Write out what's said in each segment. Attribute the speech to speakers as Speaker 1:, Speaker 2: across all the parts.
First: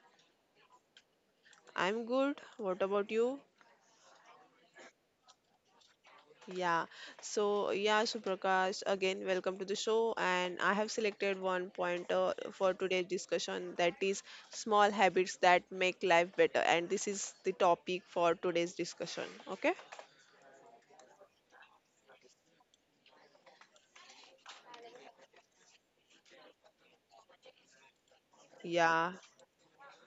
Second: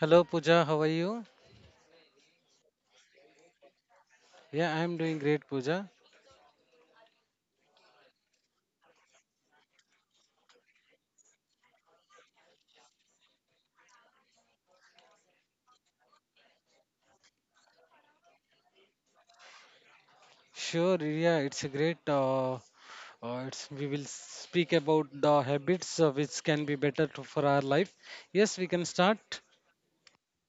Speaker 1: Hello, Pooja. How are you?
Speaker 2: I'm good. What about you?
Speaker 1: Yeah, I'm doing great, Pooja.
Speaker 2: Yeah, so yeah, Suprakash, again, welcome to the show. And I have selected one pointer for today's discussion that is small habits that make life better. And this is the topic for today's discussion. Okay,
Speaker 1: Sure. Yeah, it's a great. It's, we will speak about the habits which can be better for our life. Yes, we can start.
Speaker 2: yeah.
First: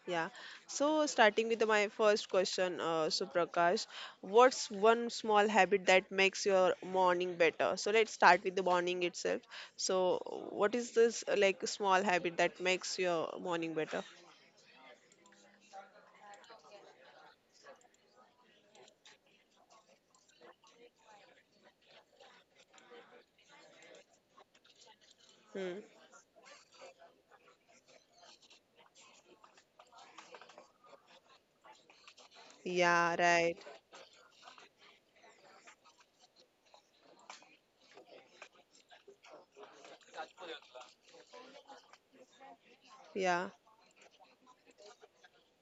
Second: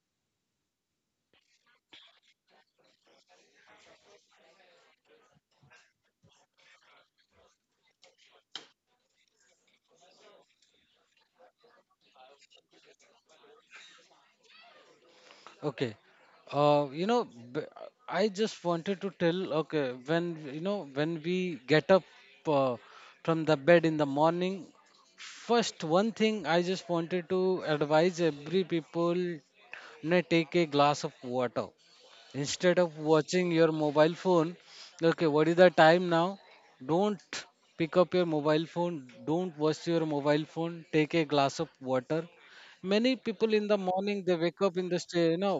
Speaker 2: Yeah. So starting with my first question, Suprakash, what's one small habit that makes your morning better? So let's start with the morning itself. So what is this like small habit that makes your morning better?
Speaker 1: Okay. Uh, you know, b- I just wanted to tell. Okay, when you know, when we get up uh, from the bed in the morning, first
Speaker 2: Hmm.
Speaker 1: one thing I just wanted to advise every people, you know, take a glass of water instead of
Speaker 2: Yeah,
Speaker 1: watching
Speaker 2: right.
Speaker 1: your mobile phone. Okay, what is the time now? Don't pick up your mobile phone, don't watch your mobile phone, take a glass of water. Many
Speaker 2: Yeah.
Speaker 1: people in the morning, they wake up in the you know,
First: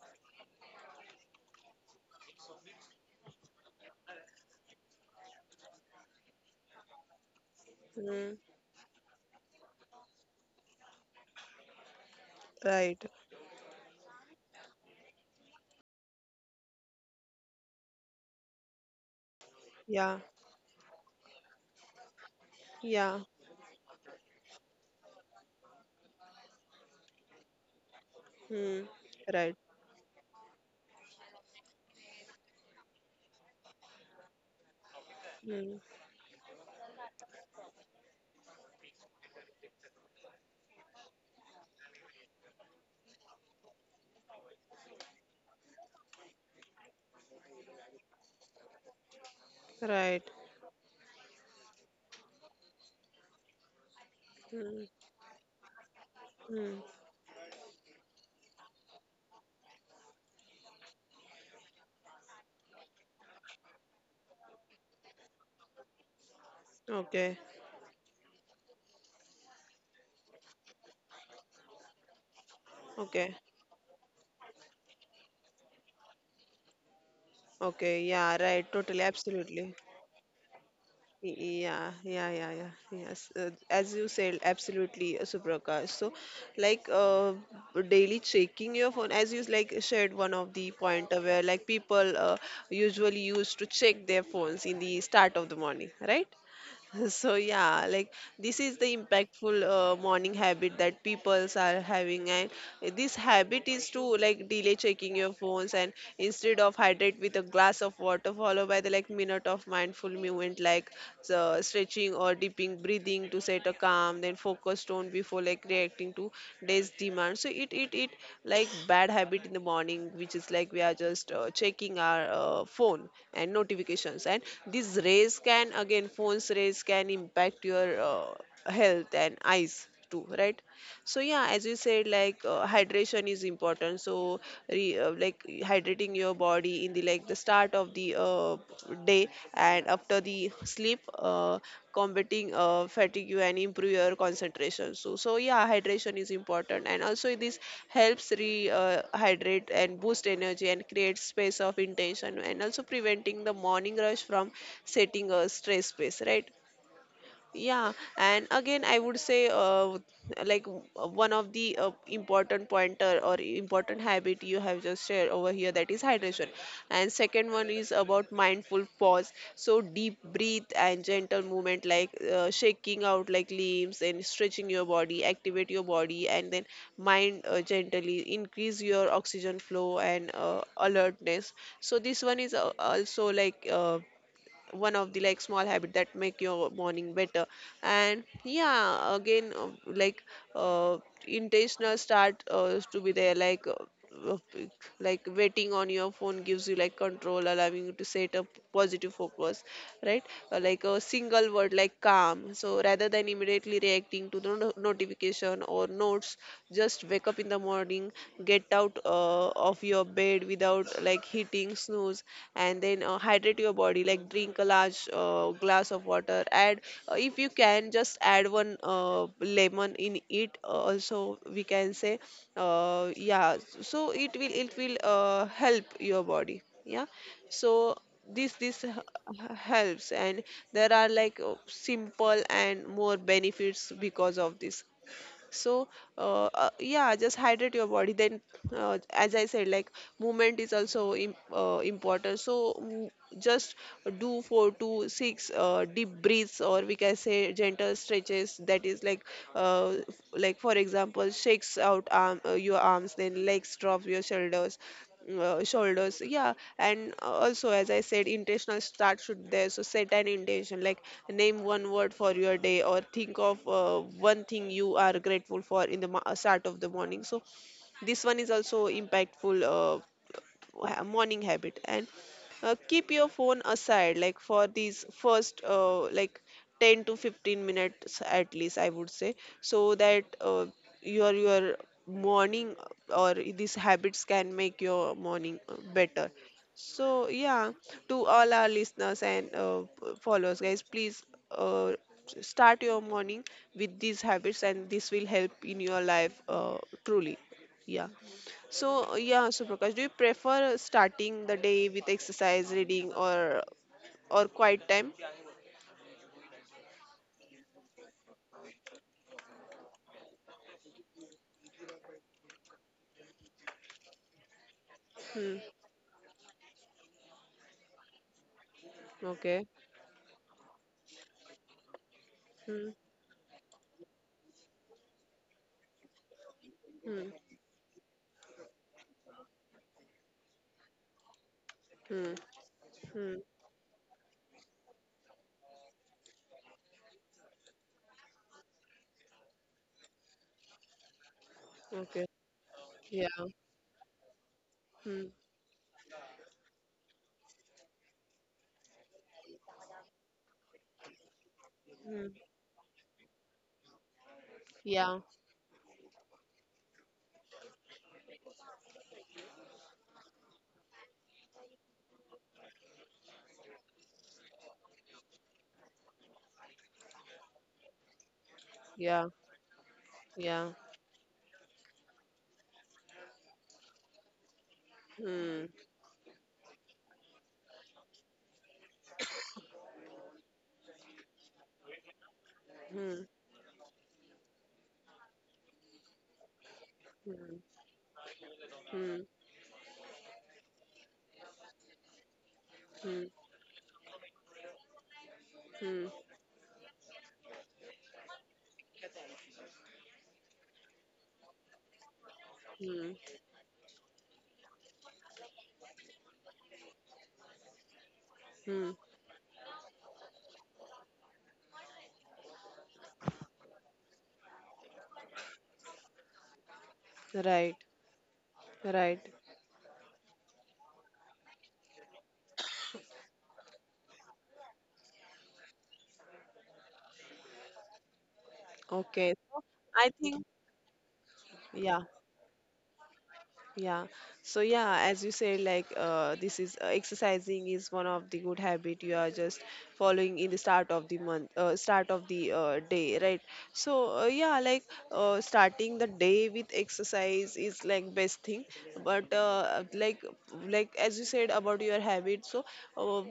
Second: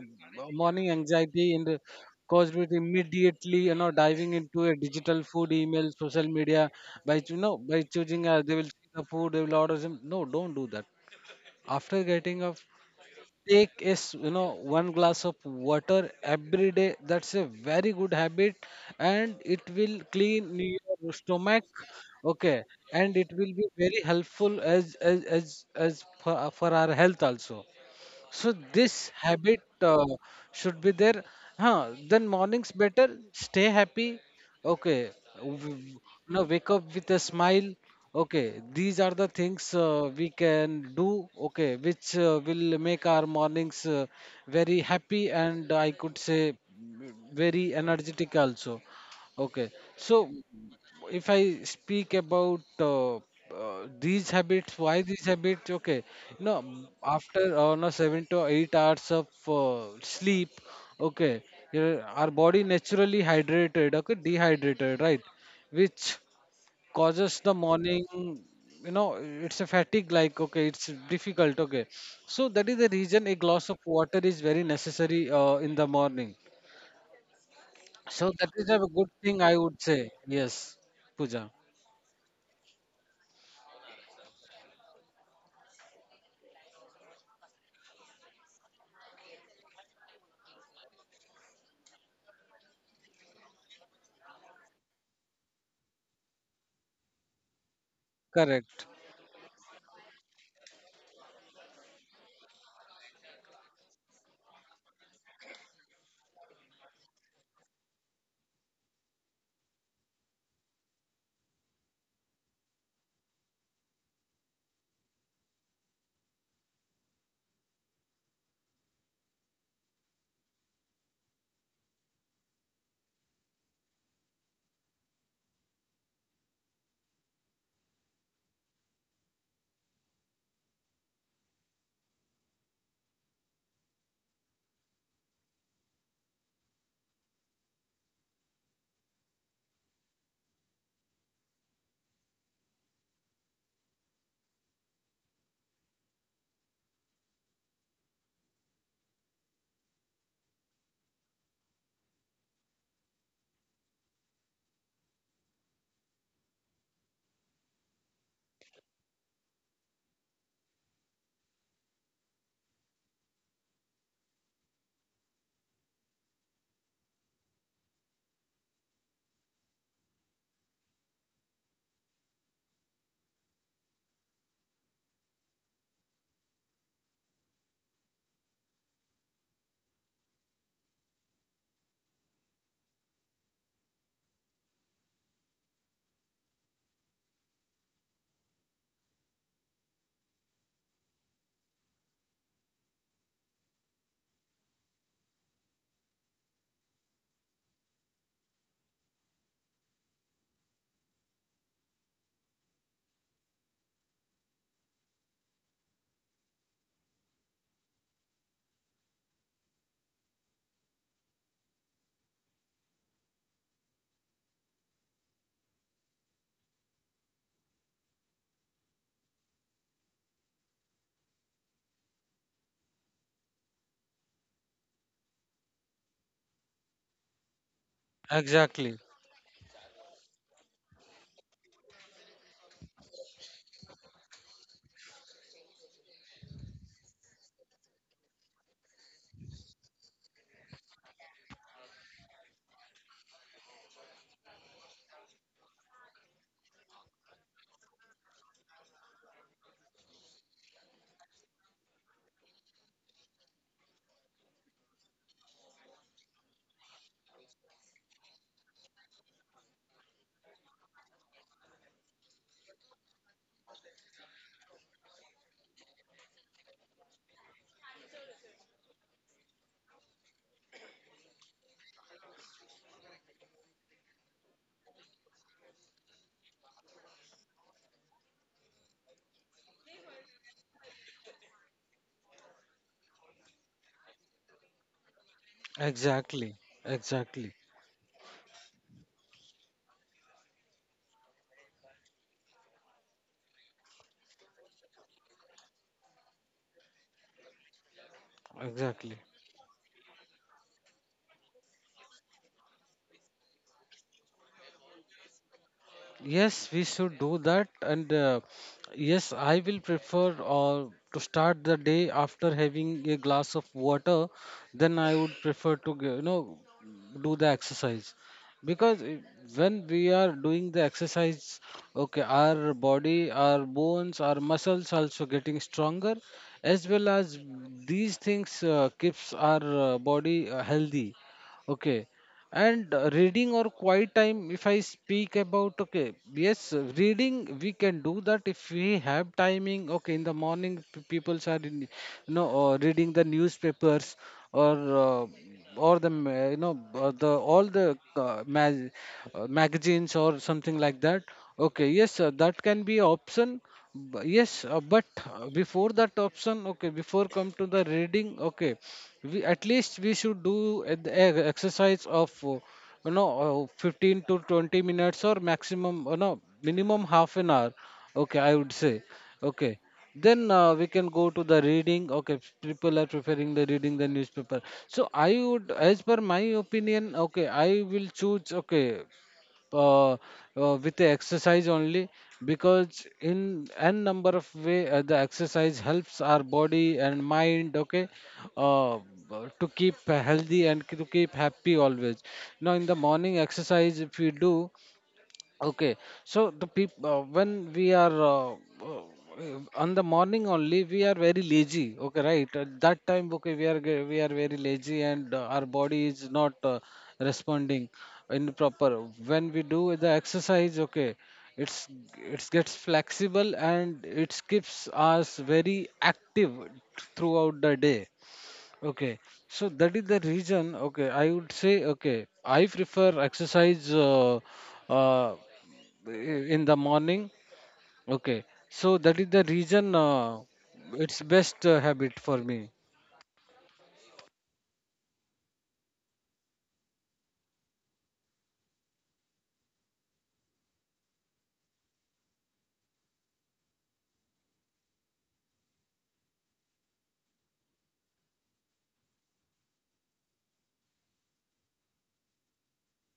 Speaker 1: morning anxiety in the caused with immediately, you know, diving into a digital food, email, social media. By choosing,
Speaker 2: Hmm.
Speaker 1: they will see the food, they will order some. No, don't do that. After getting up,
Speaker 2: Right.
Speaker 1: take is, you know, one glass of water every day. That's a very good habit, and it will
Speaker 2: Yeah.
Speaker 1: clean your stomach. Okay,
Speaker 2: Yeah.
Speaker 1: and it will be very helpful as for our health also. So
Speaker 2: Hmm.
Speaker 1: this
Speaker 2: Right.
Speaker 1: habit should be there. Huh, then mornings better, stay happy. Okay,
Speaker 2: Hmm.
Speaker 1: w- now wake up with a smile. Okay, these are the things we can do, okay, which will make our mornings very happy and I could say, very energetic also. Okay, so
Speaker 2: Right.
Speaker 1: if I speak about these habits,
Speaker 2: Hmm.
Speaker 1: why these habits? Okay,
Speaker 2: Hmm.
Speaker 1: after no 7 to 8 hours of sleep, okay, our body naturally hydrated, okay, dehydrated, right? Which
Speaker 2: Okay.
Speaker 1: causes the morning, you know, it's a fatigue like, okay, it's difficult, okay. So that is the
Speaker 2: Okay.
Speaker 1: reason a glass of water is very necessary in the morning.
Speaker 2: Okay. Yeah,
Speaker 1: So
Speaker 2: right.
Speaker 1: that is
Speaker 2: Totally.
Speaker 1: a good thing,
Speaker 2: Absolutely.
Speaker 1: I would say. Yes, Puja.
Speaker 2: Yeah, yeah, yeah, yeah. Yes, as you said, absolutely, Suprakash. So, like, daily checking your phone, as you like shared one of the point where like people usually used to check their phones in the start of the morning, right? So yeah, like this is the
Speaker 1: Correct.
Speaker 2: impactful morning habit that peoples are having, and this habit is to like delay checking your phones and instead of hydrate with a glass of water, followed by the like minute of mindful movement like the stretching or deeping breathing to set a calm then focused on before like reacting to day's demand so it like bad habit in the morning which is like we are just checking our phone and notifications, and this rays can again phones rays can impact your health and eyes too, right? So yeah, as you said like hydration is important, so like hydrating your body in the like the start of the day and after the sleep, combating fatigue and improve your concentration. So yeah, hydration is important, and also this helps re hydrate and boost energy and create space of intention, and also preventing the morning rush from setting a stress space, right? Yeah, and again, I would say, like one of the important pointer or important habit you have just shared over here that is hydration, and second one is about mindful pause. So deep breathe and gentle movement, like shaking out like limbs and stretching your body, activate your body, and then mind gently increase your oxygen flow and alertness. So this one is also like. One of the like small habit that make your morning better. And yeah again like uh, intentional start to be there uh, like waiting on your phone gives you like control, allowing you to set up positive focus, right? Like a single word like calm. So rather than immediately reacting to the notification or notes, just wake up in the morning, get out of your bed without like hitting snooze, and then hydrate your body. Like drink a large glass of water. Add if you can, just add one lemon in it. Also, we can say, yeah. So it will help your body. Yeah, so this this
Speaker 1: Exactly.
Speaker 2: h- h- helps, and there are like simple and more benefits because of this. So yeah, just hydrate your body, then as I said like movement is also important, so just do four to six deep breaths, or we can say gentle stretches, that is like uh, f- like for example shakes out arm, your arms, then legs, drop your shoulders, shoulders, yeah. And also as I said intentional start should there, so set an intention like name one word for your day, or think of one thing you are grateful for in the start of the morning. So this one is also impactful morning habit, and keep your phone aside like for these first like 10 to 15 minutes at least, I would say. So that your morning or these habits can make your morning better.
Speaker 1: Exactly.
Speaker 2: So yeah,
Speaker 1: Exactly.
Speaker 2: to all our listeners and followers, guys, please uh, start your morning with these habits, and this will help in your life truly. Yeah. So
Speaker 1: Exactly.
Speaker 2: yeah, so Prakash, do you prefer starting the day with exercise, reading, or quiet time?
Speaker 1: Yes, we should do that. And yes, I will prefer to start the day after having a glass of water. Then I
Speaker 2: Hmm.
Speaker 1: would prefer to, you know, do the exercise. Because
Speaker 2: Okay.
Speaker 1: when we are doing the exercise, okay, our
Speaker 2: Hmm.
Speaker 1: body, our bones, our muscles also getting stronger, as well
Speaker 2: Hmm.
Speaker 1: as these things keeps our body healthy. Okay,
Speaker 2: Hmm.
Speaker 1: and
Speaker 2: Hmm.
Speaker 1: reading or quiet time if I speak about, okay, yes, reading we can do that if we have timing, okay, in the morning people are in,
Speaker 2: Okay.
Speaker 1: you know, reading
Speaker 2: Yeah.
Speaker 1: the newspapers, or
Speaker 2: Hmm.
Speaker 1: uh, or the ma- you know the all the mag- magazines or something like that. Okay, yes,
Speaker 2: Hmm.
Speaker 1: that can be option. Yes, uh, but
Speaker 2: Yeah.
Speaker 1: uh, before that option, okay, before come to the reading, okay, we at least we should do an exercise of 15 to 20 minutes, or maximum, you know, minimum half an hour, okay, I would say.
Speaker 2: Yeah.
Speaker 1: Okay, then
Speaker 2: Yeah.
Speaker 1: we can go to the reading. Okay, people are preferring the reading the newspaper. So I
Speaker 2: Hmm.
Speaker 1: would, as per my opinion, okay, I will choose, okay, uh, uh, with the exercise only, because
Speaker 2: Hmm.
Speaker 1: in n number of way the exercise helps our body and
Speaker 2: Hmm.
Speaker 1: mind, okay, uh,
Speaker 2: Hmm.
Speaker 1: uh, to keep healthy and to keep happy always. Now in the
Speaker 2: Hmm.
Speaker 1: morning exercise if you do, okay,
Speaker 2: Hmm.
Speaker 1: so the people, when we are on the morning only we are very lazy. Okay, right? At that
Speaker 2: Hmm.
Speaker 1: time, okay, we are very lazy and our body is not responding in
Speaker 2: Hmm.
Speaker 1: proper. When we do the exercise, okay, it's it gets flexible and it keeps us very active throughout
Speaker 2: Right.
Speaker 1: the day.
Speaker 2: Right.
Speaker 1: Okay, so that is the reason. Okay, I would say, okay, I prefer exercise. Uh, in the morning, okay, so
Speaker 2: Okay.
Speaker 1: that is the
Speaker 2: So
Speaker 1: reason
Speaker 2: I think.
Speaker 1: it's best
Speaker 2: Yeah.
Speaker 1: habit for me.
Speaker 2: Yeah. So yeah, as you said, like this is exercising is one of the good habit you are just following in the start of the month, start of the day, right? So yeah, like starting the day with exercise is like best thing. But like as you said about your habit, so uh,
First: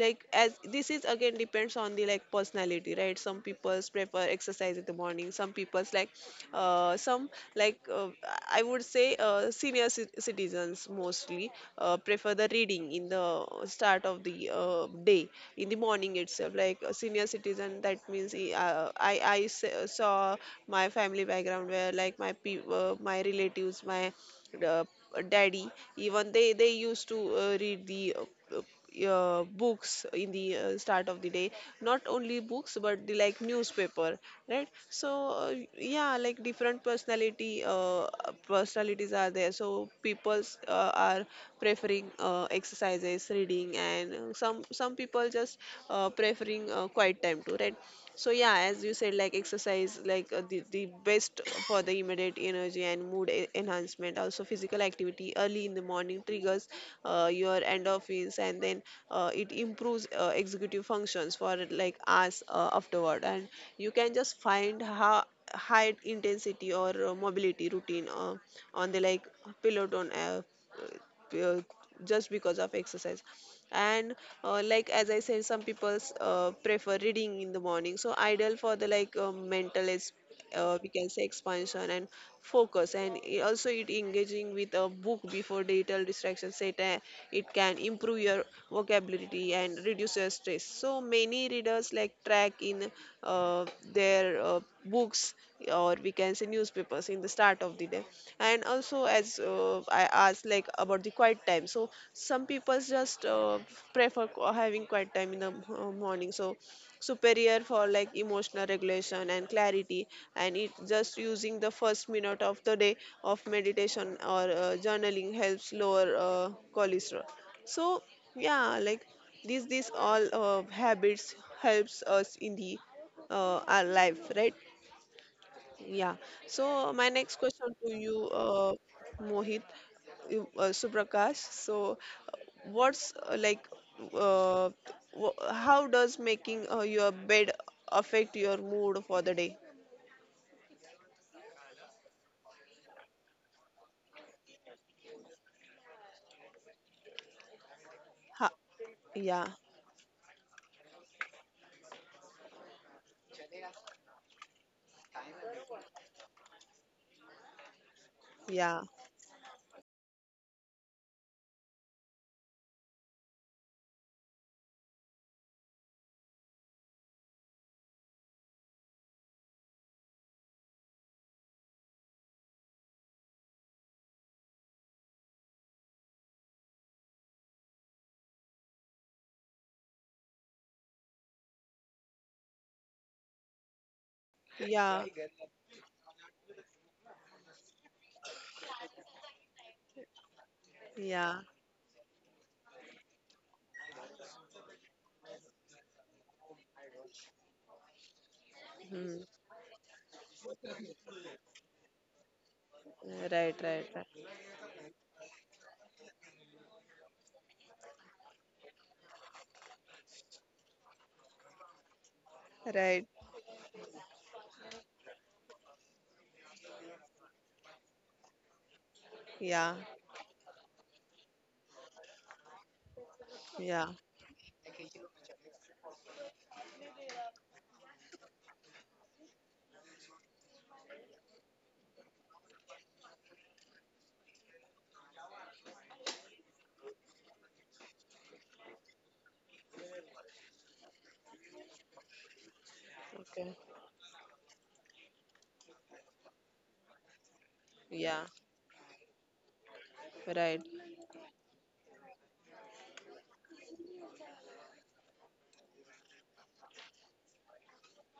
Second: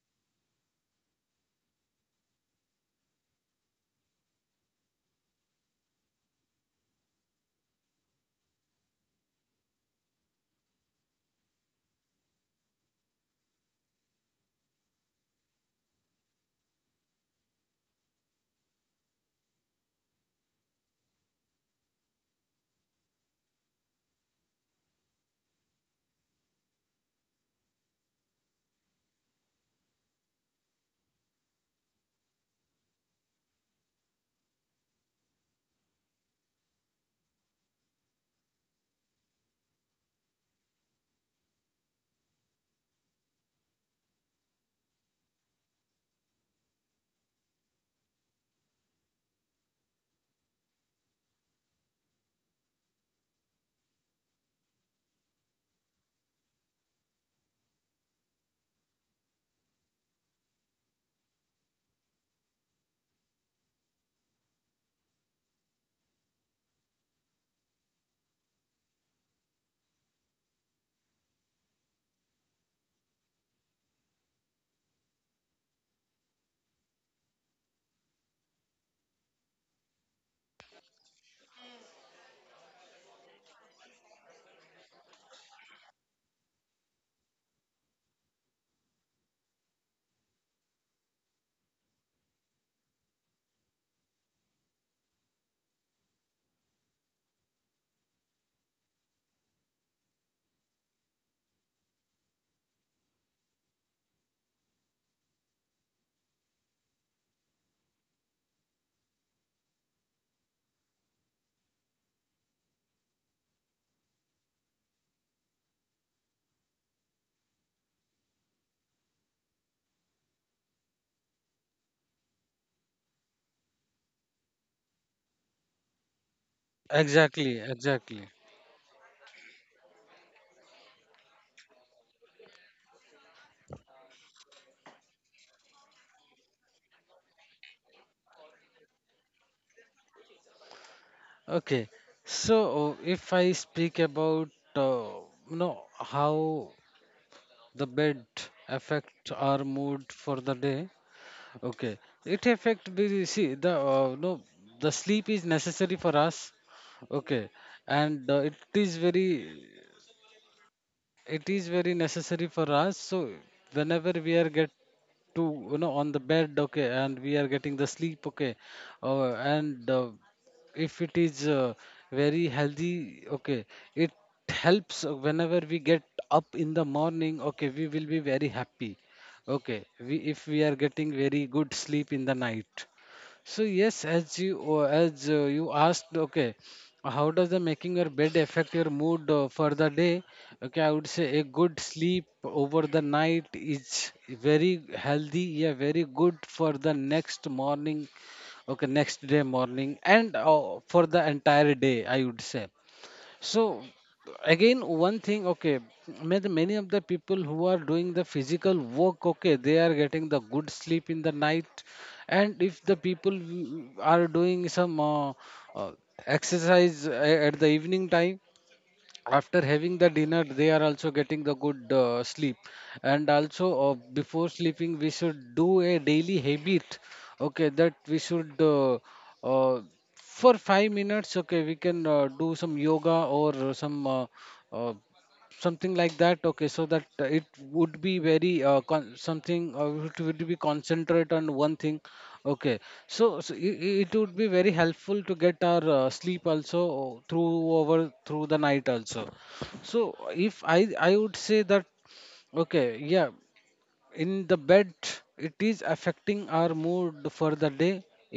Speaker 2: like as this is again depends on the like personality, right? Some people's prefer exercise in the morning, some people's like some like I would say senior citizens mostly prefer the reading in the start of the day in the morning itself, like a senior citizen, that means saw my family background where like my relatives, my uh, daddy, even they used to read the uh, books in the start of the day, not only books but the like newspaper, right? So yeah like different personality personalities are there, so people are preferring exercises, reading, and some people just preferring quiet time too, right? So yeah, as you said, like exercise, like the best for the immediate energy and mood enhancement. Also, physical activity early in the morning triggers your endorphins, and then it improves executive functions for like us afterward. And you can just find how high intensity or mobility routine on the like Peloton app, uh, just because of exercise. And like as I said, some people prefer reading in the morning, so ideal for the like mental is we can say expansion and focus. And also it engaging with a book before digital distraction set, it can improve your vocabulary and reduces stress. So many readers like track in uh, their books, or we can say newspapers in the start of the day. And also as I asked like about the quiet time, so some people just prefer having quiet time in the morning, so superior for like emotional regulation and clarity. And it just using the first minute of the day of meditation or journaling helps lower cholesterol. So yeah like these all habits helps us in the our life, right? Yeah. So my next
Speaker 1: Exactly,
Speaker 2: question to you,
Speaker 1: exactly.
Speaker 2: mohit Suprakash, so uh, what's like uh, how does making your bed affect your mood for the day?
Speaker 1: Okay, so if I speak about, uh, you know, how the bed
Speaker 2: ha-
Speaker 1: affect
Speaker 2: yeah.
Speaker 1: our mood for the day. Okay, it affect, see the, no the sleep is necessary for us, okay, and
Speaker 2: Yeah.
Speaker 1: is very it is very necessary for us. So whenever we are get to, you know, on the bed, okay, and we are getting the sleep, okay, and if it is very healthy, okay, it helps, whenever we get up in the morning, okay, we will be very happy, okay, we, if we are getting very good sleep in the night. So yes, as you uh,
Speaker 2: Yeah.
Speaker 1: as uh, you asked, okay, how does the making your bed affect your mood for the day? Okay, I would say a
Speaker 2: Yeah.
Speaker 1: good sleep over the night is very healthy, yeah, very good for the next morning, okay,
Speaker 2: Hmm.
Speaker 1: next day morning, and for the entire day, I would say.
Speaker 2: Right, right.
Speaker 1: So again, one thing, okay, many of the people who are doing the physical work, okay, they are getting the good sleep in the night, and
Speaker 2: Right,
Speaker 1: if
Speaker 2: right.
Speaker 1: the people who are doing some uh, exercise at the evening time, after
Speaker 2: Yeah.
Speaker 1: having the dinner, they are also getting the good sleep. And also,
Speaker 2: Yeah.
Speaker 1: before sleeping we should do a daily habit, okay, that we should, uh, for 5 minutes, okay, we can do some yoga or some uh, something like that, okay, so that it would be very con- something it would be concentrate on one thing, okay. so, so
Speaker 2: Okay.
Speaker 1: it, it would be very helpful to get our sleep also
Speaker 2: Yeah.
Speaker 1: through the night also. So if
Speaker 2: Right.
Speaker 1: I, I would say that, okay, yeah, in the bed it is affecting our mood for the day.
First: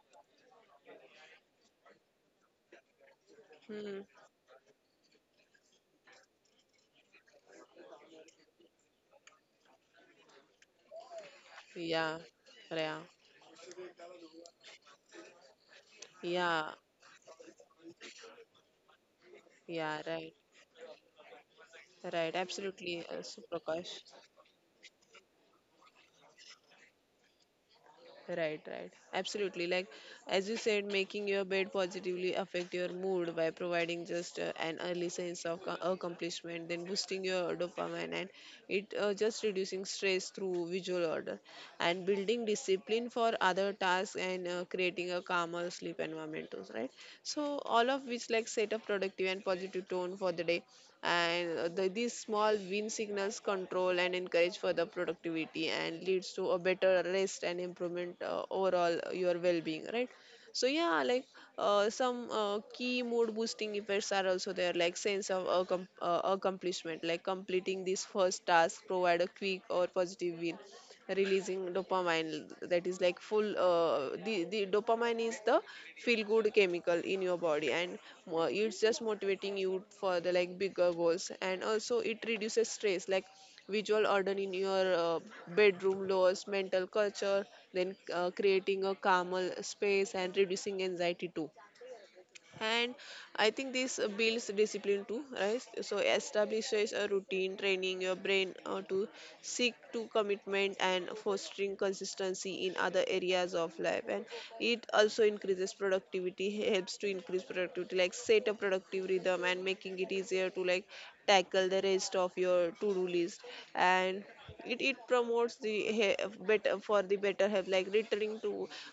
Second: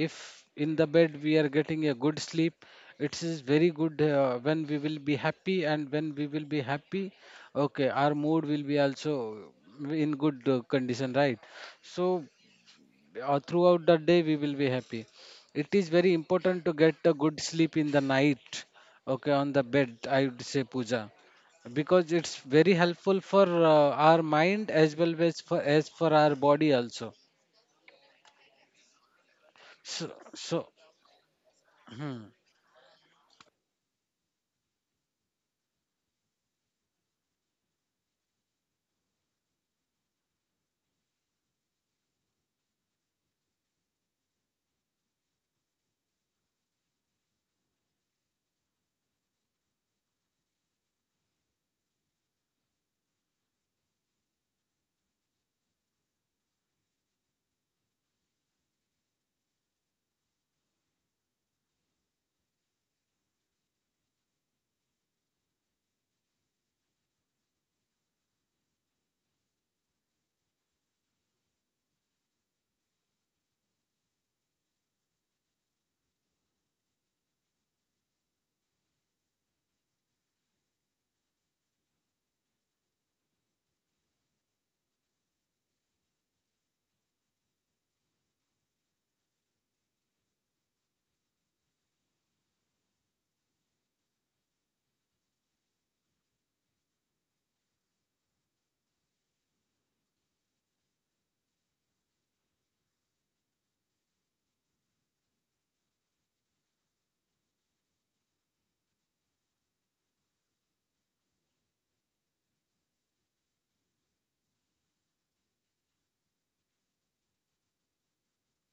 Speaker 1: If in the bed we are getting a good sleep, it is very
Speaker 2: Hmm.
Speaker 1: good, when we will be happy, and when we will be happy, okay, our mood will be also in good condition, right?
Speaker 2: Yeah.
Speaker 1: So
Speaker 2: Yeah.
Speaker 1: or throughout the day we will be happy. It is very important
Speaker 2: Yeah.
Speaker 1: to get a good sleep in the night, okay, on the bed,
Speaker 2: Yeah.
Speaker 1: I
Speaker 2: Right.
Speaker 1: would say, Puja, because it's
Speaker 2: Right.
Speaker 1: very
Speaker 2: Absolutely.
Speaker 1: helpful for
Speaker 2: So Prakash.
Speaker 1: our mind as well as for our body also.
Speaker 2: Right, right. Absolutely. Like
Speaker 1: So
Speaker 2: as you
Speaker 1: so,
Speaker 2: said, making your bed
Speaker 1: hmm,
Speaker 2: positively affect your mood by providing just an early sense of accomplishment, then boosting your dopamine, and it just reducing stress through visual order, and building discipline for other tasks, and creating a calmer sleep environment, too, right? So all of which like set a productive and positive tone for the day and these small win signals control and encourage further productivity and leads to a better rest and improvement overall your well-being, right? So yeah, like some key mood boosting effects are also there, like sense of accomplishment, like completing this first task provide a quick or positive win, releasing dopamine. That is like the dopamine is the feel good chemical in your body, and it's just motivating you for the like bigger goals. And also it reduces stress, like visual order in your bedroom lowers mental culture, then creating a calmer space and reducing anxiety too. And I think this builds discipline too, right? So establishes a routine, training your brain to seek to commitment and fostering consistency in other areas of life. And it also increases productivity helps to increase productivity, like set a productive rhythm and making it easier to like tackle the rest of your to do list. And it promotes the better for the better health, like returning to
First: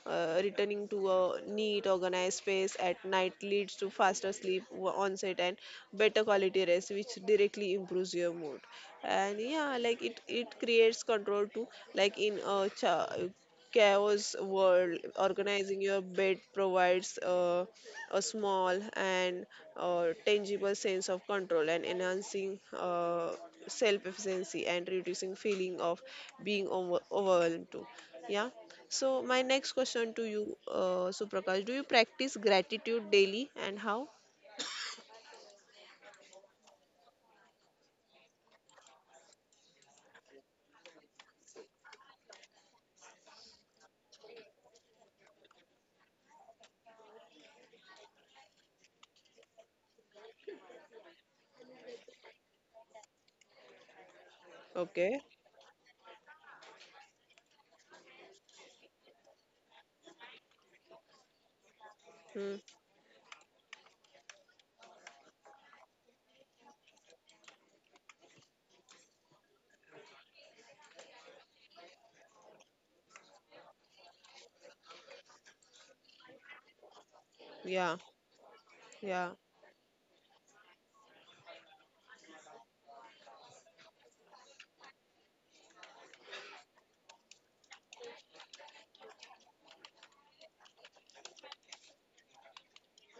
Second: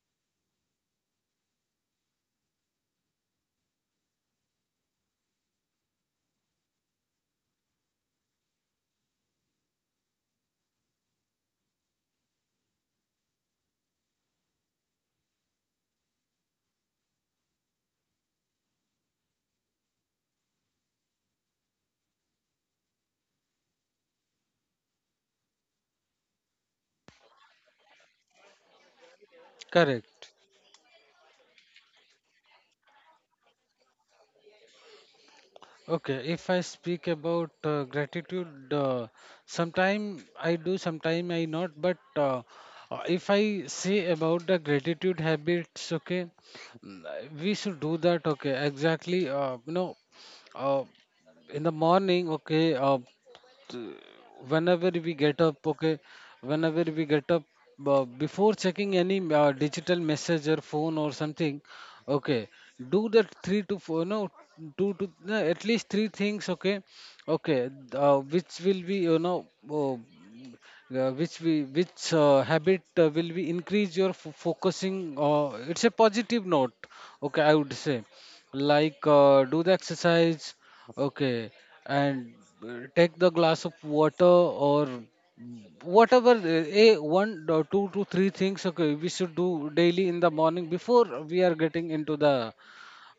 Speaker 2: returning to a neat organized space at night leads to faster sleep onset and better quality rest, which directly improves your mood. And yeah, like it creates control too. Like in a chaos world, organizing your bed provides a small and tangible sense of control and enhancing self efficiency and reducing feeling of being overwhelmed too. Yeah. So my next question
Speaker 1: correct.
Speaker 2: to you, Suprakash, do you practice gratitude daily and how?
Speaker 1: Okay, if I speak about gratitude, sometime I do, sometime I not. But if I say about the gratitude habits, okay, mm, uh, we should do that. Okay, exactly. You know, uh, in the morning, okay. T- Whenever we
Speaker 2: Okay.
Speaker 1: get up, okay, whenever we get up before checking any digital message or phone or something, okay,
Speaker 2: Hmm.
Speaker 1: do that three to four no two to no, at least three things, okay. Okay, which will be, you know, uh, which we which habit will be increase your focusing, it's a positive note, okay, I would say.
Speaker 2: Yeah,
Speaker 1: Like,
Speaker 2: yeah.
Speaker 1: do the exercise, okay, and take the glass of water, or whatever, a one or two to three things, okay, we should do daily in the morning before we are getting into the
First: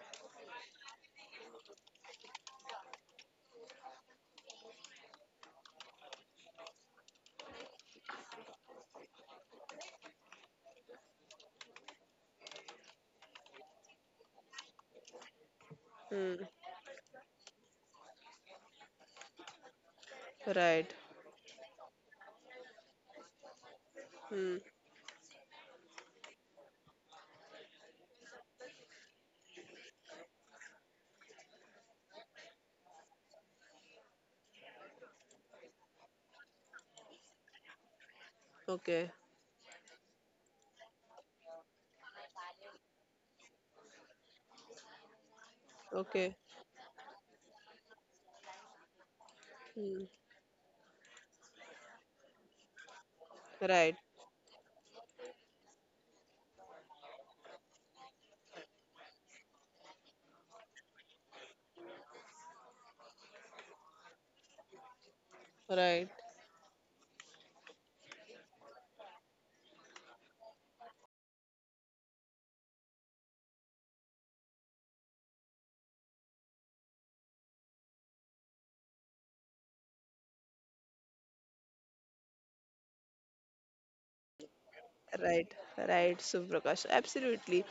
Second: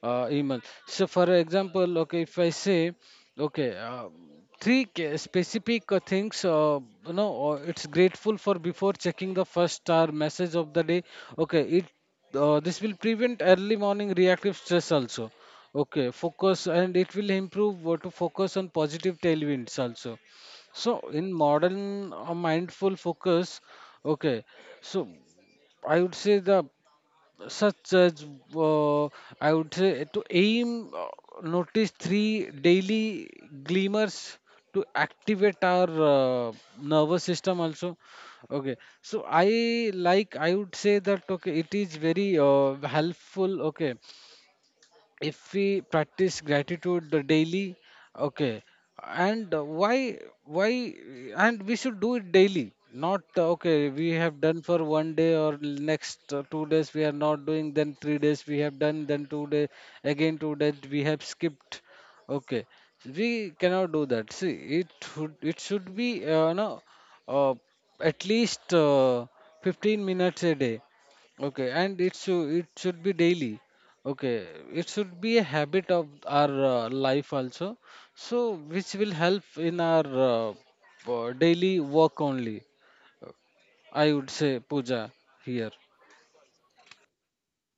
Speaker 1: email. So, for example, okay, if I say, okay, three specific things, you know, or it's grateful for before checking the first star message of the day. Okay, it this will prevent early morning reactive stress also. Okay,
Speaker 2: Hmm.
Speaker 1: focus, and it will improve to focus on positive tailwinds also.
Speaker 2: Right.
Speaker 1: So in modern mindful focus, okay.
Speaker 2: Hmm.
Speaker 1: So I would say the such as, uh, I would say to aim, notice three daily glimmers to activate our nervous system also. Okay,
Speaker 2: Okay.
Speaker 1: so I like I would say that, okay, it is very helpful. Okay, if we practice
Speaker 2: Okay.
Speaker 1: gratitude the daily, okay. And why
Speaker 2: Hmm.
Speaker 1: why and we should do it daily, not, okay
Speaker 2: Right.
Speaker 1: we have done for one day, or next 2 days we are not doing, then 3 days we have done, then 2 day, again 2 days we have skipped, okay, we cannot do that. See, it it should be,
Speaker 2: Right.
Speaker 1: no uh, at least, 15 minutes a day, okay, and it should be daily. Okay, it should be a habit of our life also, so which will help in our daily work only. I would say, Puja,
Speaker 2: Right,
Speaker 1: here.
Speaker 2: right, Suprakash. Absolutely.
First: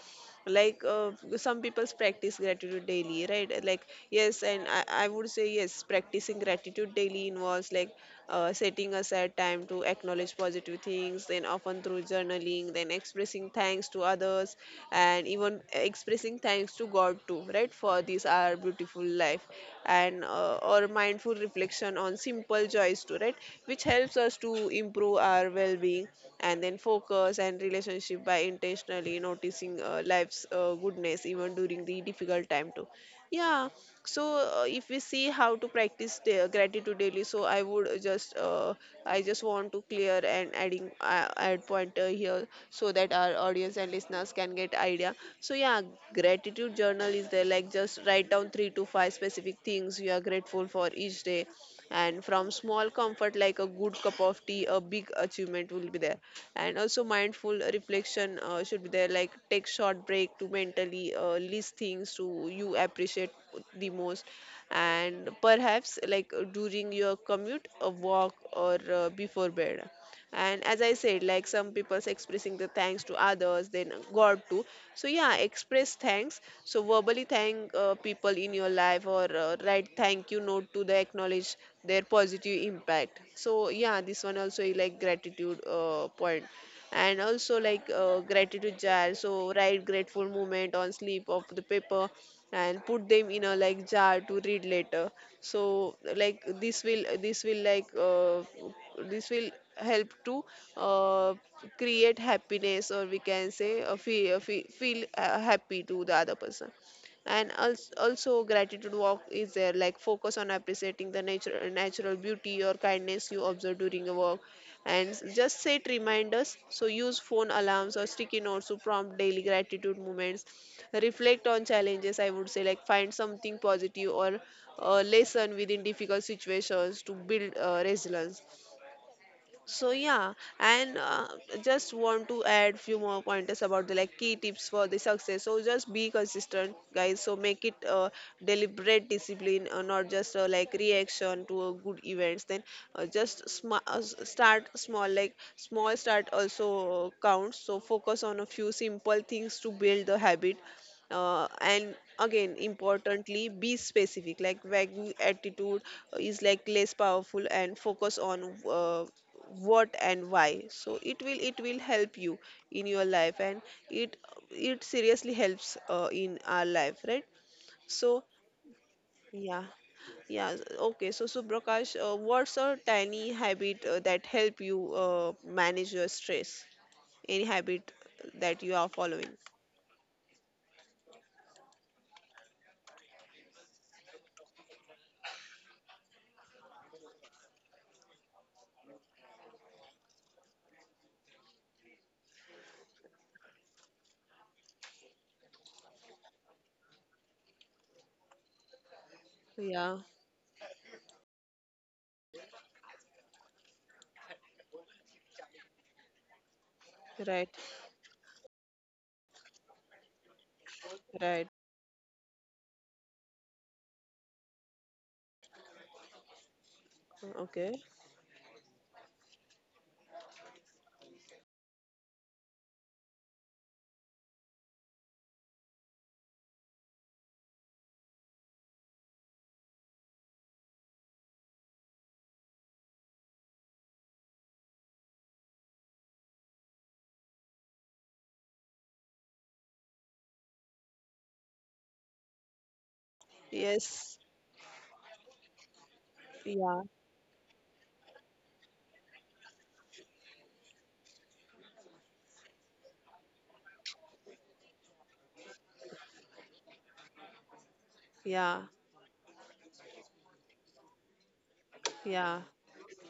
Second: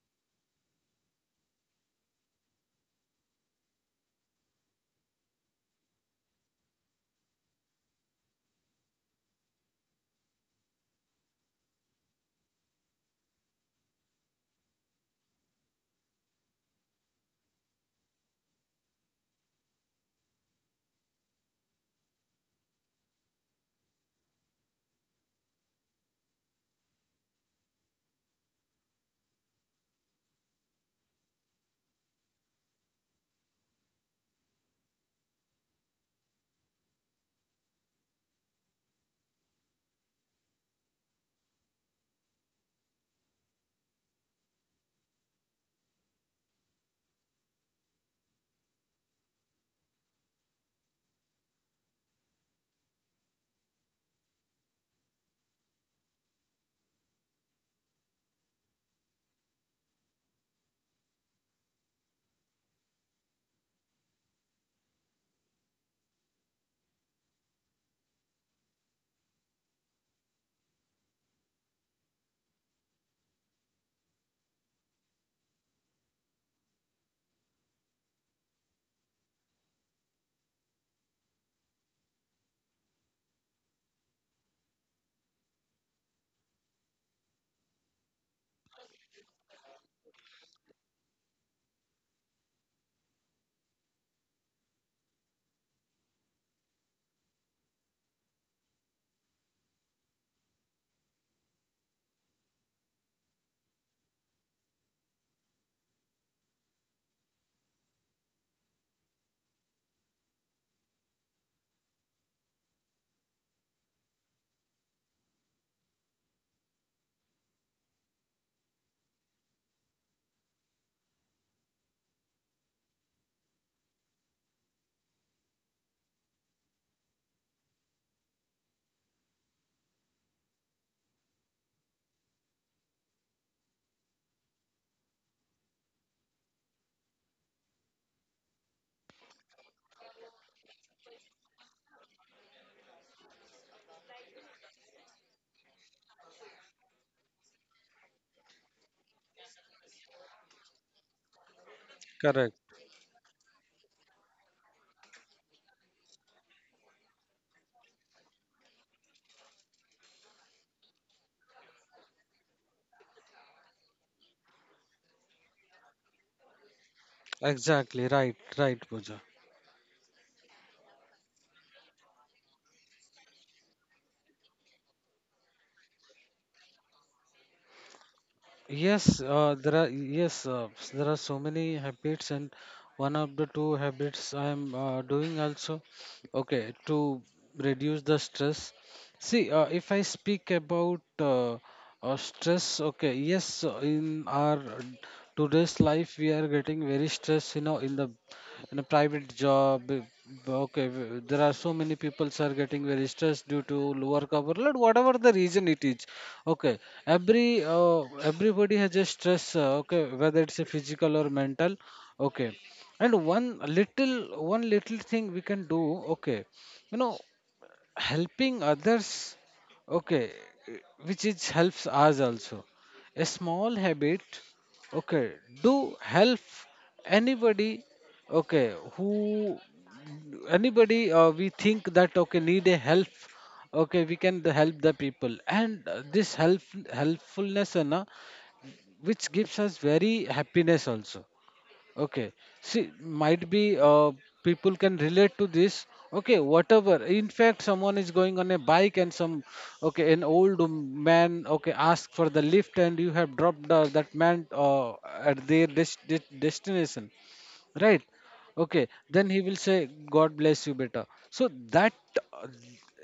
Speaker 2: Like some people's practice gratitude daily, right? Like, yes, and I would say, yes, practicing gratitude daily involves like setting aside time to acknowledge positive things, then often through journaling, then expressing thanks to others, and even expressing thanks to God too, right? For this, our beautiful life, and or mindful reflection on simple joys too, right? Which helps us to improve our well-being and then focus and relationship by intentionally noticing life's goodness even during the difficult time too. Yeah. So if we see how to practice gratitude daily, so I would just I just want to clear and adding add pointer here so that our audience and listeners can get idea. So yeah, gratitude journal is there, like just write down three to five specific things you are grateful for each day, and from small comfort like a good cup of tea a big achievement will be there. And also mindful reflection should be there, like take short break to mentally list things to you appreciate the most, and perhaps like during your commute a walk or before bed. And as I said, like some people's expressing the thanks to others then god too. So yeah, express thanks, so verbally thank people in your life or write thank you note to the acknowledge their positive impact. So yeah, this one also is like gratitude point. And also like gratitude jar, so write grateful moment on slip of the paper and put them in a like jar to read later. So like this will like this will help to uh, create happiness, or we can say feel, feel happy to the other person. And also gratitude walk is there, like focus on appreciating the nature natural beauty or kindness you observe during a walk. And just set reminders, so use phone alarms or sticky notes to prompt daily gratitude moments. Reflect on challenges, I would say, like find something positive or a lesson within difficult situations to build resilience. So yeah, and just want to add few more pointers about the like key tips for the success. So just be consistent, guys. So make it deliberate discipline, not just like reaction to good events. Then start small, like small start also counts. So focus on a few simple things to build the habit. And
Speaker 1: Correct.
Speaker 2: again, importantly be specific, like vague attitude is like less powerful and focus on uh, what and why, so it will help you in your life, and it it seriously helps in our life, right?
Speaker 1: Exactly. Right.
Speaker 2: So
Speaker 1: Right, Pooja.
Speaker 2: yeah. Yeah. Okay, so Subrakash, what's a tiny habit that help you manage your stress? Any habit that you are
Speaker 1: Yes,
Speaker 2: following?
Speaker 1: there are, yes, there are so many habits, and one of the two habits I am doing also. Okay, to reduce the stress. See, if I speak about stress, okay, yes, in our today's life we are getting very stressed, you know, in the in a private job
Speaker 2: Yeah.
Speaker 1: okay there are so many people are getting very stressed due to lower coverload, whatever the reason it is. Okay,
Speaker 2: Right.
Speaker 1: every uh, everybody has a stress, okay, whether it's a physical or
Speaker 2: Right.
Speaker 1: mental. Okay, and little one little thing we can do, okay, you know,
Speaker 2: Okay.
Speaker 1: helping others. Okay, eh, which is helps us also. A small habit, okay. Do help anybody, okay, who anybody we think that okay need a help. Okay, we can help the people, and this helpfulness, na, which gives us very happiness also. Okay. See, might be
Speaker 2: Yes.
Speaker 1: people can relate to this. Okay, whatever.
Speaker 2: Yeah.
Speaker 1: In fact, someone is going on a bike and some, okay, an old man, okay, asked for the lift and you have dropped that man at their destination, right?
Speaker 2: Yeah.
Speaker 1: Okay, then he will say, God bless you, beta. So that,
Speaker 2: Yeah.
Speaker 1: uh,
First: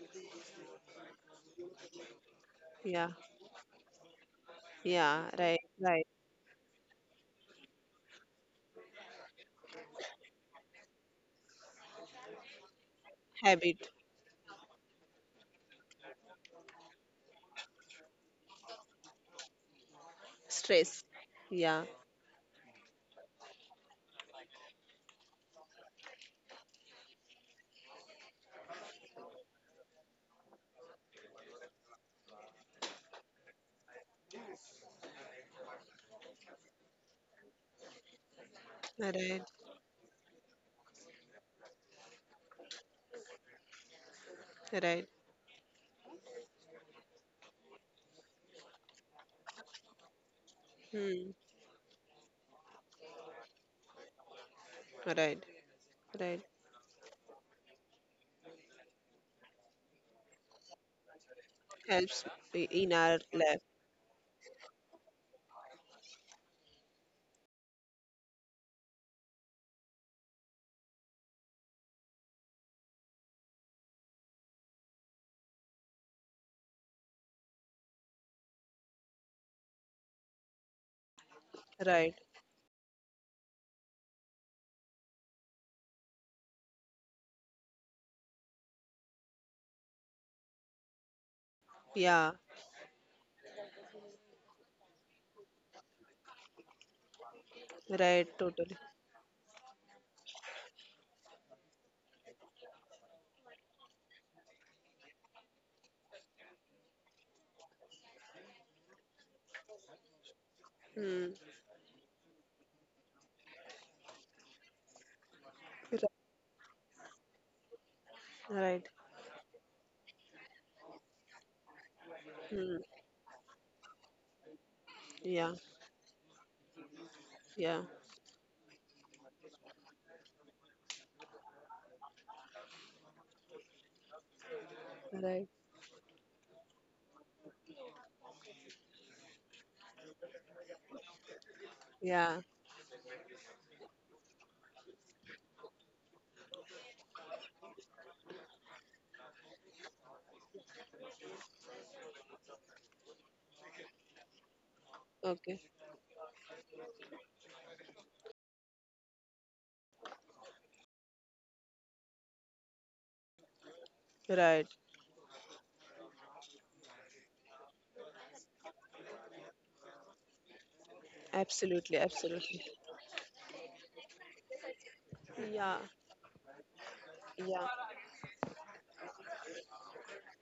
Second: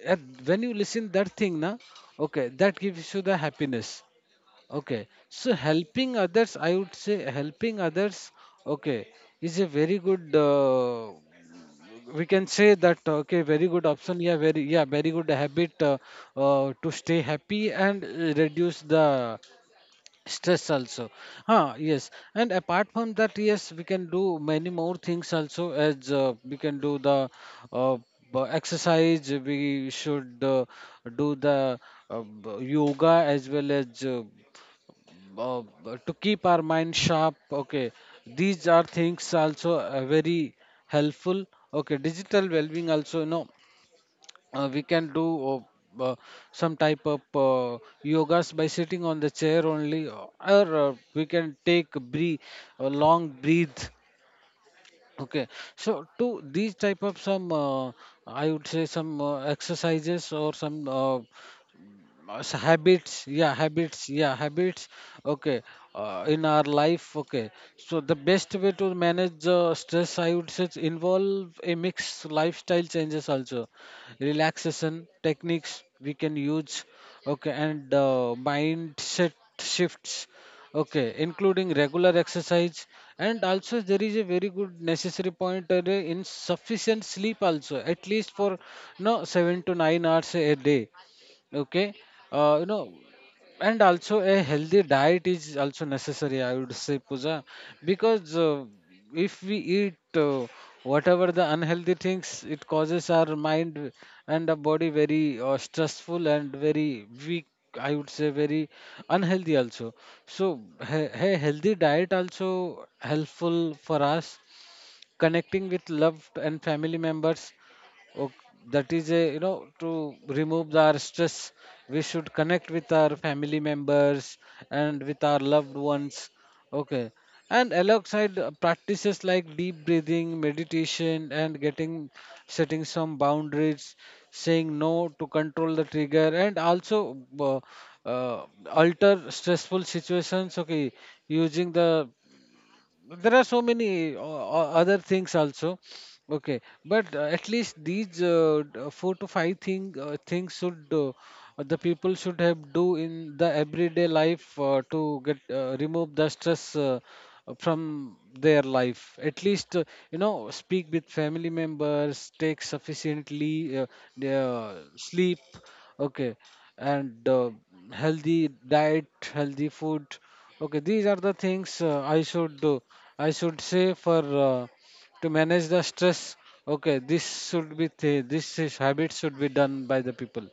Speaker 1: at, when you listen that thing, na, okay, that gives
Speaker 2: Yeah.
Speaker 1: you the happiness. Okay,
Speaker 2: Yeah.
Speaker 1: so
Speaker 2: Right.
Speaker 1: helping
Speaker 2: Right.
Speaker 1: others, I would say helping others, okay, is a very good, we can say that, okay, very good
Speaker 2: Habit.
Speaker 1: option. Yeah, very, yeah, very good habit to stay happy and reduce the stress also.
Speaker 2: Stress.
Speaker 1: Huh,
Speaker 2: Yeah.
Speaker 1: yes, and apart from that, yes, we can do many more things also. As we can do the uh, exercise, we should do the yoga as well as. To keep our mind sharp, okay, these are things
Speaker 2: Right.
Speaker 1: also very helpful. Okay, digital well-being also, you know, we can
Speaker 2: Right.
Speaker 1: do uh, uh, some type of yogas by sitting on the chair only, or we
Speaker 2: Hmm.
Speaker 1: can take a breathe, a long breathe, okay.
Speaker 2: Right.
Speaker 1: So to
Speaker 2: Right.
Speaker 1: these type of some, I would say some exercises or some
Speaker 2: Helps
Speaker 1: so
Speaker 2: I- in
Speaker 1: habits,
Speaker 2: our
Speaker 1: yeah
Speaker 2: life.
Speaker 1: habits, yeah habits, okay, in our life. Okay, so the best way to manage stress, I would say, involve a mix lifestyle changes also, relaxation techniques we can use, okay, and mindset shifts, okay, including regular
Speaker 2: Right.
Speaker 1: exercise. And also there is a very good necessary point, in sufficient sleep also, at least for no 7 to 9 hours a day, okay.
Speaker 2: Yeah.
Speaker 1: You know, and also a healthy diet is also necessary, I would say, puja, because
Speaker 2: Right. Totally.
Speaker 1: if we eat, whatever the unhealthy things, it causes our mind and the body very stressful and very weak, I would say very unhealthy also. So a
Speaker 2: Hmm.
Speaker 1: healthy diet also helpful for us, connecting
Speaker 2: Right.
Speaker 1: with loved and family members. Oh,
Speaker 2: Right.
Speaker 1: that is a, you know, to remove our stress, we should connect
Speaker 2: Hmm.
Speaker 1: with our family members and with our
Speaker 2: Yeah.
Speaker 1: loved ones, okay. And
Speaker 2: Yeah.
Speaker 1: alongside practices like deep breathing, meditation, and getting setting some boundaries, saying no to
Speaker 2: Right.
Speaker 1: control the trigger, and also uh, alter stressful situations, okay, using the.
Speaker 2: Yeah.
Speaker 1: There are so many other things also, okay, but at least these four to five things should, the people should have do in the everyday life to get
Speaker 2: Okay.
Speaker 1: remove the stress from their life, at least, you know, speak with family members, take sufficiently
Speaker 2: Right.
Speaker 1: sleep, okay, and healthy diet, healthy food. Okay, these are the things
Speaker 2: Absolutely.
Speaker 1: I should
Speaker 2: Absolutely.
Speaker 1: do. I should say for uh, to manage the
Speaker 2: Yeah.
Speaker 1: stress. Okay, this should
Speaker 2: Yeah.
Speaker 1: be this is habit should be done by the people.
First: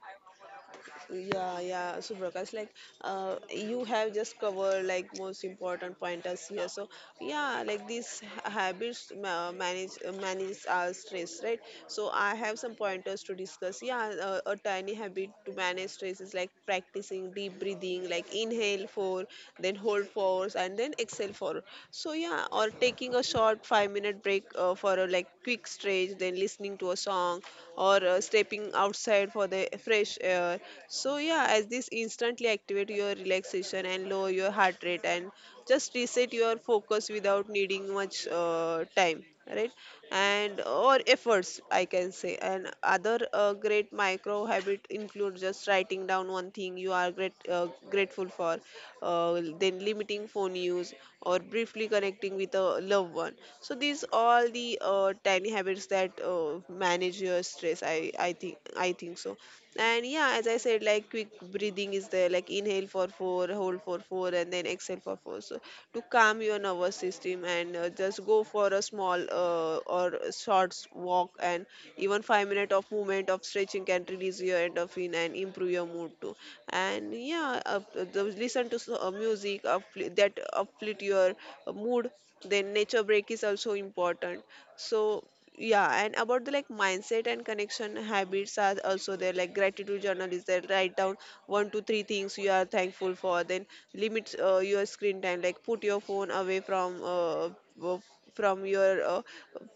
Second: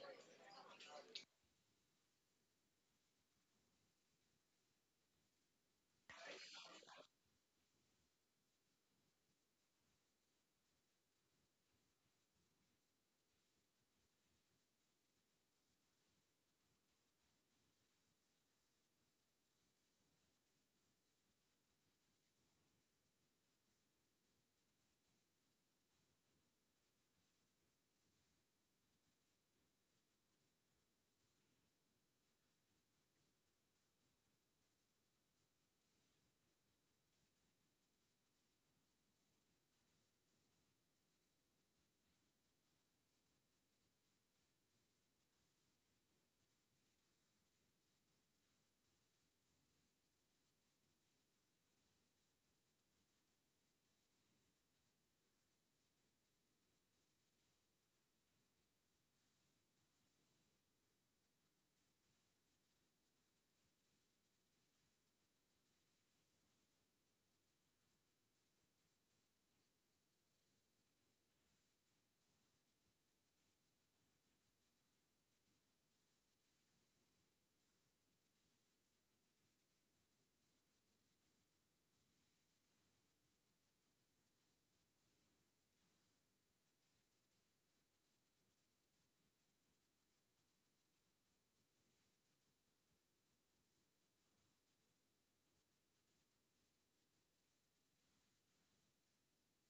Speaker 2: Yeah, yeah. So Prakash, like, you have just covered like most important pointers here. So yeah, like these habits manage our stress, right? So I have some pointers to discuss. Yeah, a tiny habit to manage stress is like practicing deep breathing, like inhale for, then hold for, and then exhale for. So yeah, or taking a short 5-minute break for a like quick stretch, then listening to a song, or or stepping outside for the fresh air. So yeah, as this instantly activate your relaxation and lower your heart rate and just reset your focus without needing much time, right? And or efforts, I can say. And other great micro habit include just writing down one thing you are grateful for, then limiting phone use or briefly connecting with a loved one. So these all the tiny habits that manage your stress, I think so. And yeah, as I said, like quick breathing is there, like inhale for 4 hold for 4 and then exhale for 4, so to calm your nervous system and just go for a small or a short walk, and even 5 minutes of movement of stretching can release your endorphin and improve your mood too. And yeah, listen to music uplift, that uplift your mood food, then nature break is also important. So yeah, and about the like mindset and connection habits are also there, like gratitude journal is there, write down one to three things you are thankful for. Then limit your screen time, like put your phone away uh, from your uh,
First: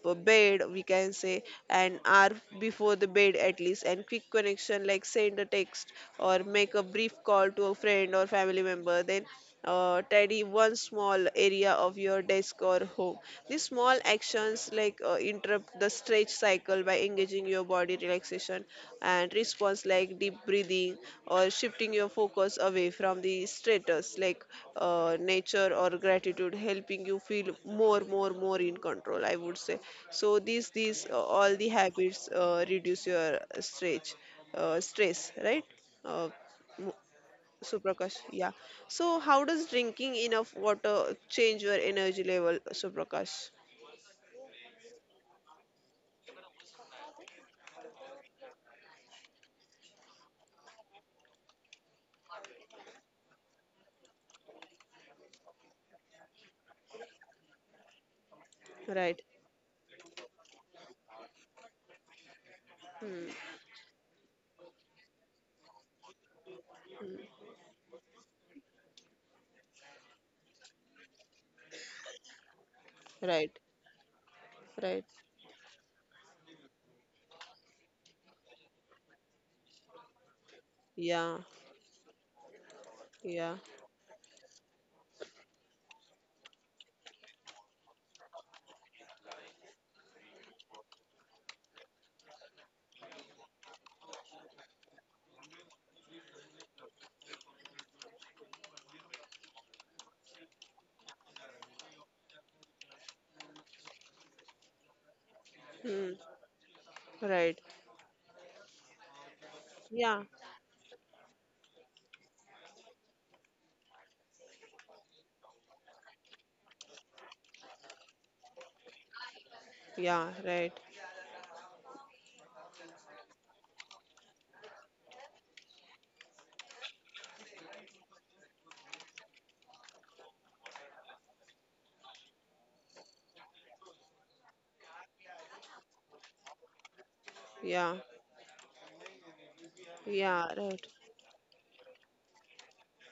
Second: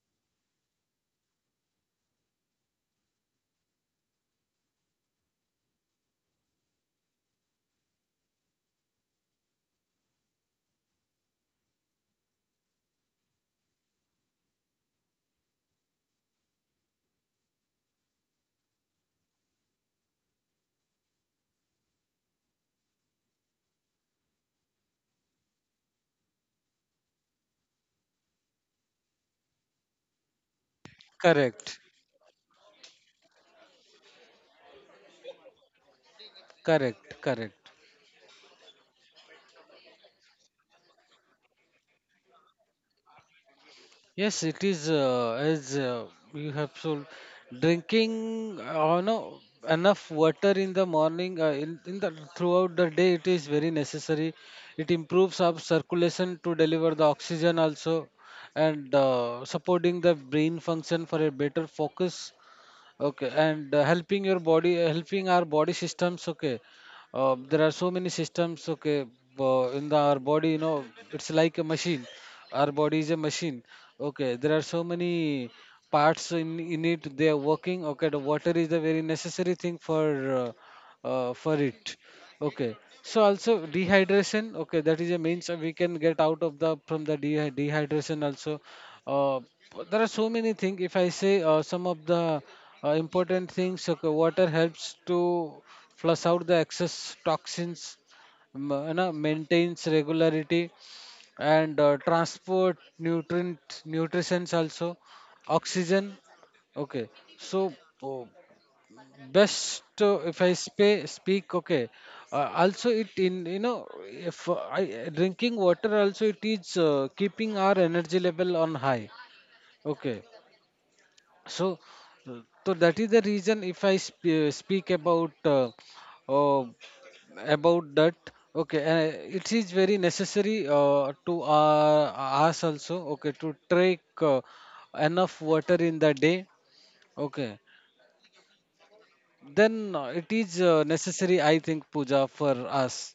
Speaker 2: uh, bed we can say, an hour before the bed at least. And quick connection, like send a text or make a brief call to a friend or family member, then tidy one small area of your desk or home. These small actions like interrupt the stretch cycle by engaging your body relaxation and response like deep breathing or shifting your focus away from the status, like nature or gratitude, helping you feel more in control, I would say. So these all the
Speaker 1: Correct,
Speaker 2: habits reduce your stretch stress, right? Uh,
Speaker 1: correct, correct.
Speaker 2: Suprakash, yeah. So, how does drinking enough water change your energy level, Suprakash?
Speaker 1: Yes, it is, as you have told, drinking, no, enough water in the morning, in the throughout the day, it is very necessary. It improves our circulation to deliver the oxygen also, and
Speaker 2: Right.
Speaker 1: supporting the brain function for a better focus,
Speaker 2: Hmm.
Speaker 1: okay, and helping our body systems, okay. There are so many systems, okay, in the our body, you know, it's like a machine. Our body is a
Speaker 2: Right.
Speaker 1: machine, okay. There are so
Speaker 2: Right.
Speaker 1: many parts in it they are working, okay. The water is the very necessary thing uh,
Speaker 2: Yeah.
Speaker 1: for it, okay. So
Speaker 2: Yeah.
Speaker 1: also dehydration, okay, that is a means we can get out of the from the dehydration also, uh, there are so many things. If I say some of the important things, okay, water helps to flush out the excess toxins, you know, maintains regularity, and transport nutrient nutrients also,
Speaker 2: Hmm.
Speaker 1: oxygen. Okay,
Speaker 2: Right.
Speaker 1: so uh, best,
Speaker 2: Yeah.
Speaker 1: if I speak. Okay, also it in, you know, if I drinking water also, it is keeping our energy level on high. Okay,
Speaker 2: Yeah. Right.
Speaker 1: so uh, so that is the reason if I speak uh, about that. Okay, it is very necessary to us also. Okay, to take enough water in the day. Okay,
Speaker 2: Yeah.
Speaker 1: then it
Speaker 2: Yeah.
Speaker 1: is
Speaker 2: Right.
Speaker 1: necessary, I think, puja, for us.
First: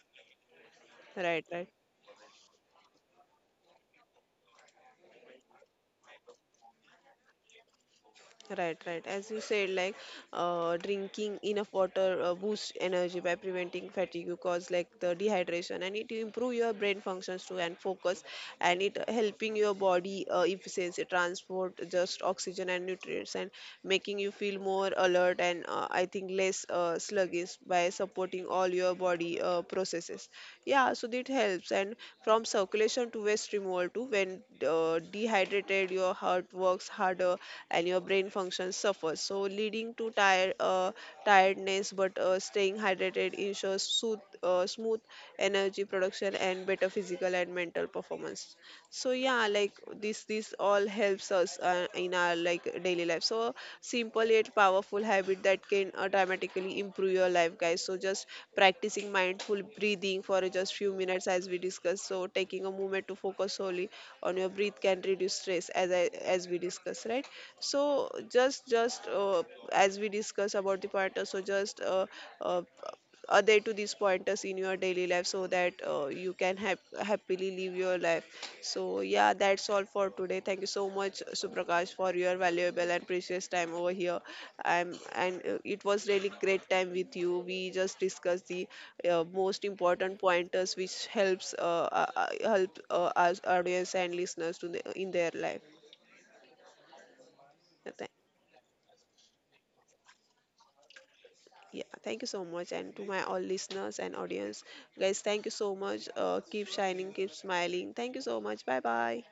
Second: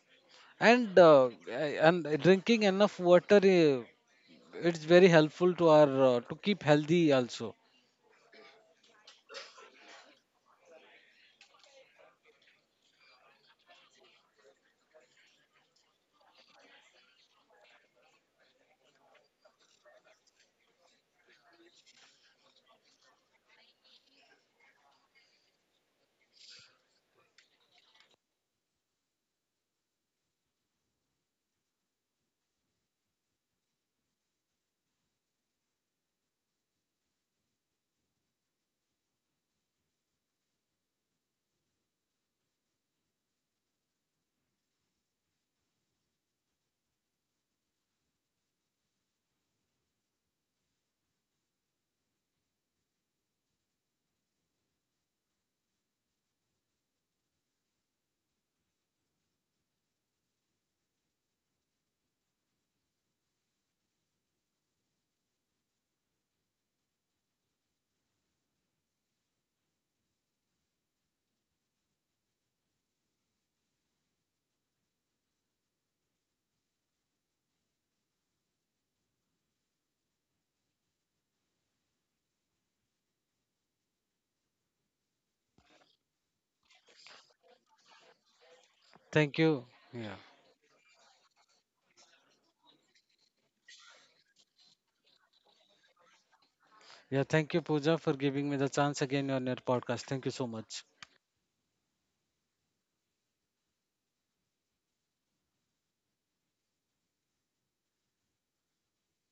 Speaker 1: And uh,
Speaker 2: Right. Right.
Speaker 1: and drinking enough water, it's very helpful to our, to keep healthy also.
Speaker 2: Right, right. As you said, like drinking enough water boosts energy by preventing fatigue, cause like the dehydration, and it improve your brain functions too and focus, and it helping your body efficiency transport just oxygen and nutrients, and making you feel more alert and I think less sluggish by supporting during all your body processes. Yeah, so that helps. And from circulation to waste removal to when dehydrated, your heart works harder and your brain function suffers, so leading to tiredness. But staying hydrated ensures smooth energy production and better physical and mental performance. So yeah, like this all helps us in our like daily life. So simple yet powerful habit that can dramatically improve your life, guys. So just practicing mindful breathing for just few minutes as we discussed, so taking a moment to focus solely on your breath can reduce stress as as we discussed, right? So just as we discuss about the part so just uh, other to these pointers in your daily life so that you can happily live your life. So, yeah, that's all for today. Thank you so much, Suprakash, for your valuable and precious time over here. And It was really great time with you. We just discussed the
Speaker 1: Thank you.
Speaker 2: most
Speaker 1: Yeah.
Speaker 2: important pointers which helps help us audience and listeners to the, in their life.
Speaker 1: Yeah, thank you, Pooja, for
Speaker 2: Thank—
Speaker 1: giving me the chance again on your podcast. Thank you so much.
Speaker 2: Yeah, thank you so much. And to my all listeners and audience, guys, thank you so much. Keep shining, keep smiling. Thank you so much. Bye bye.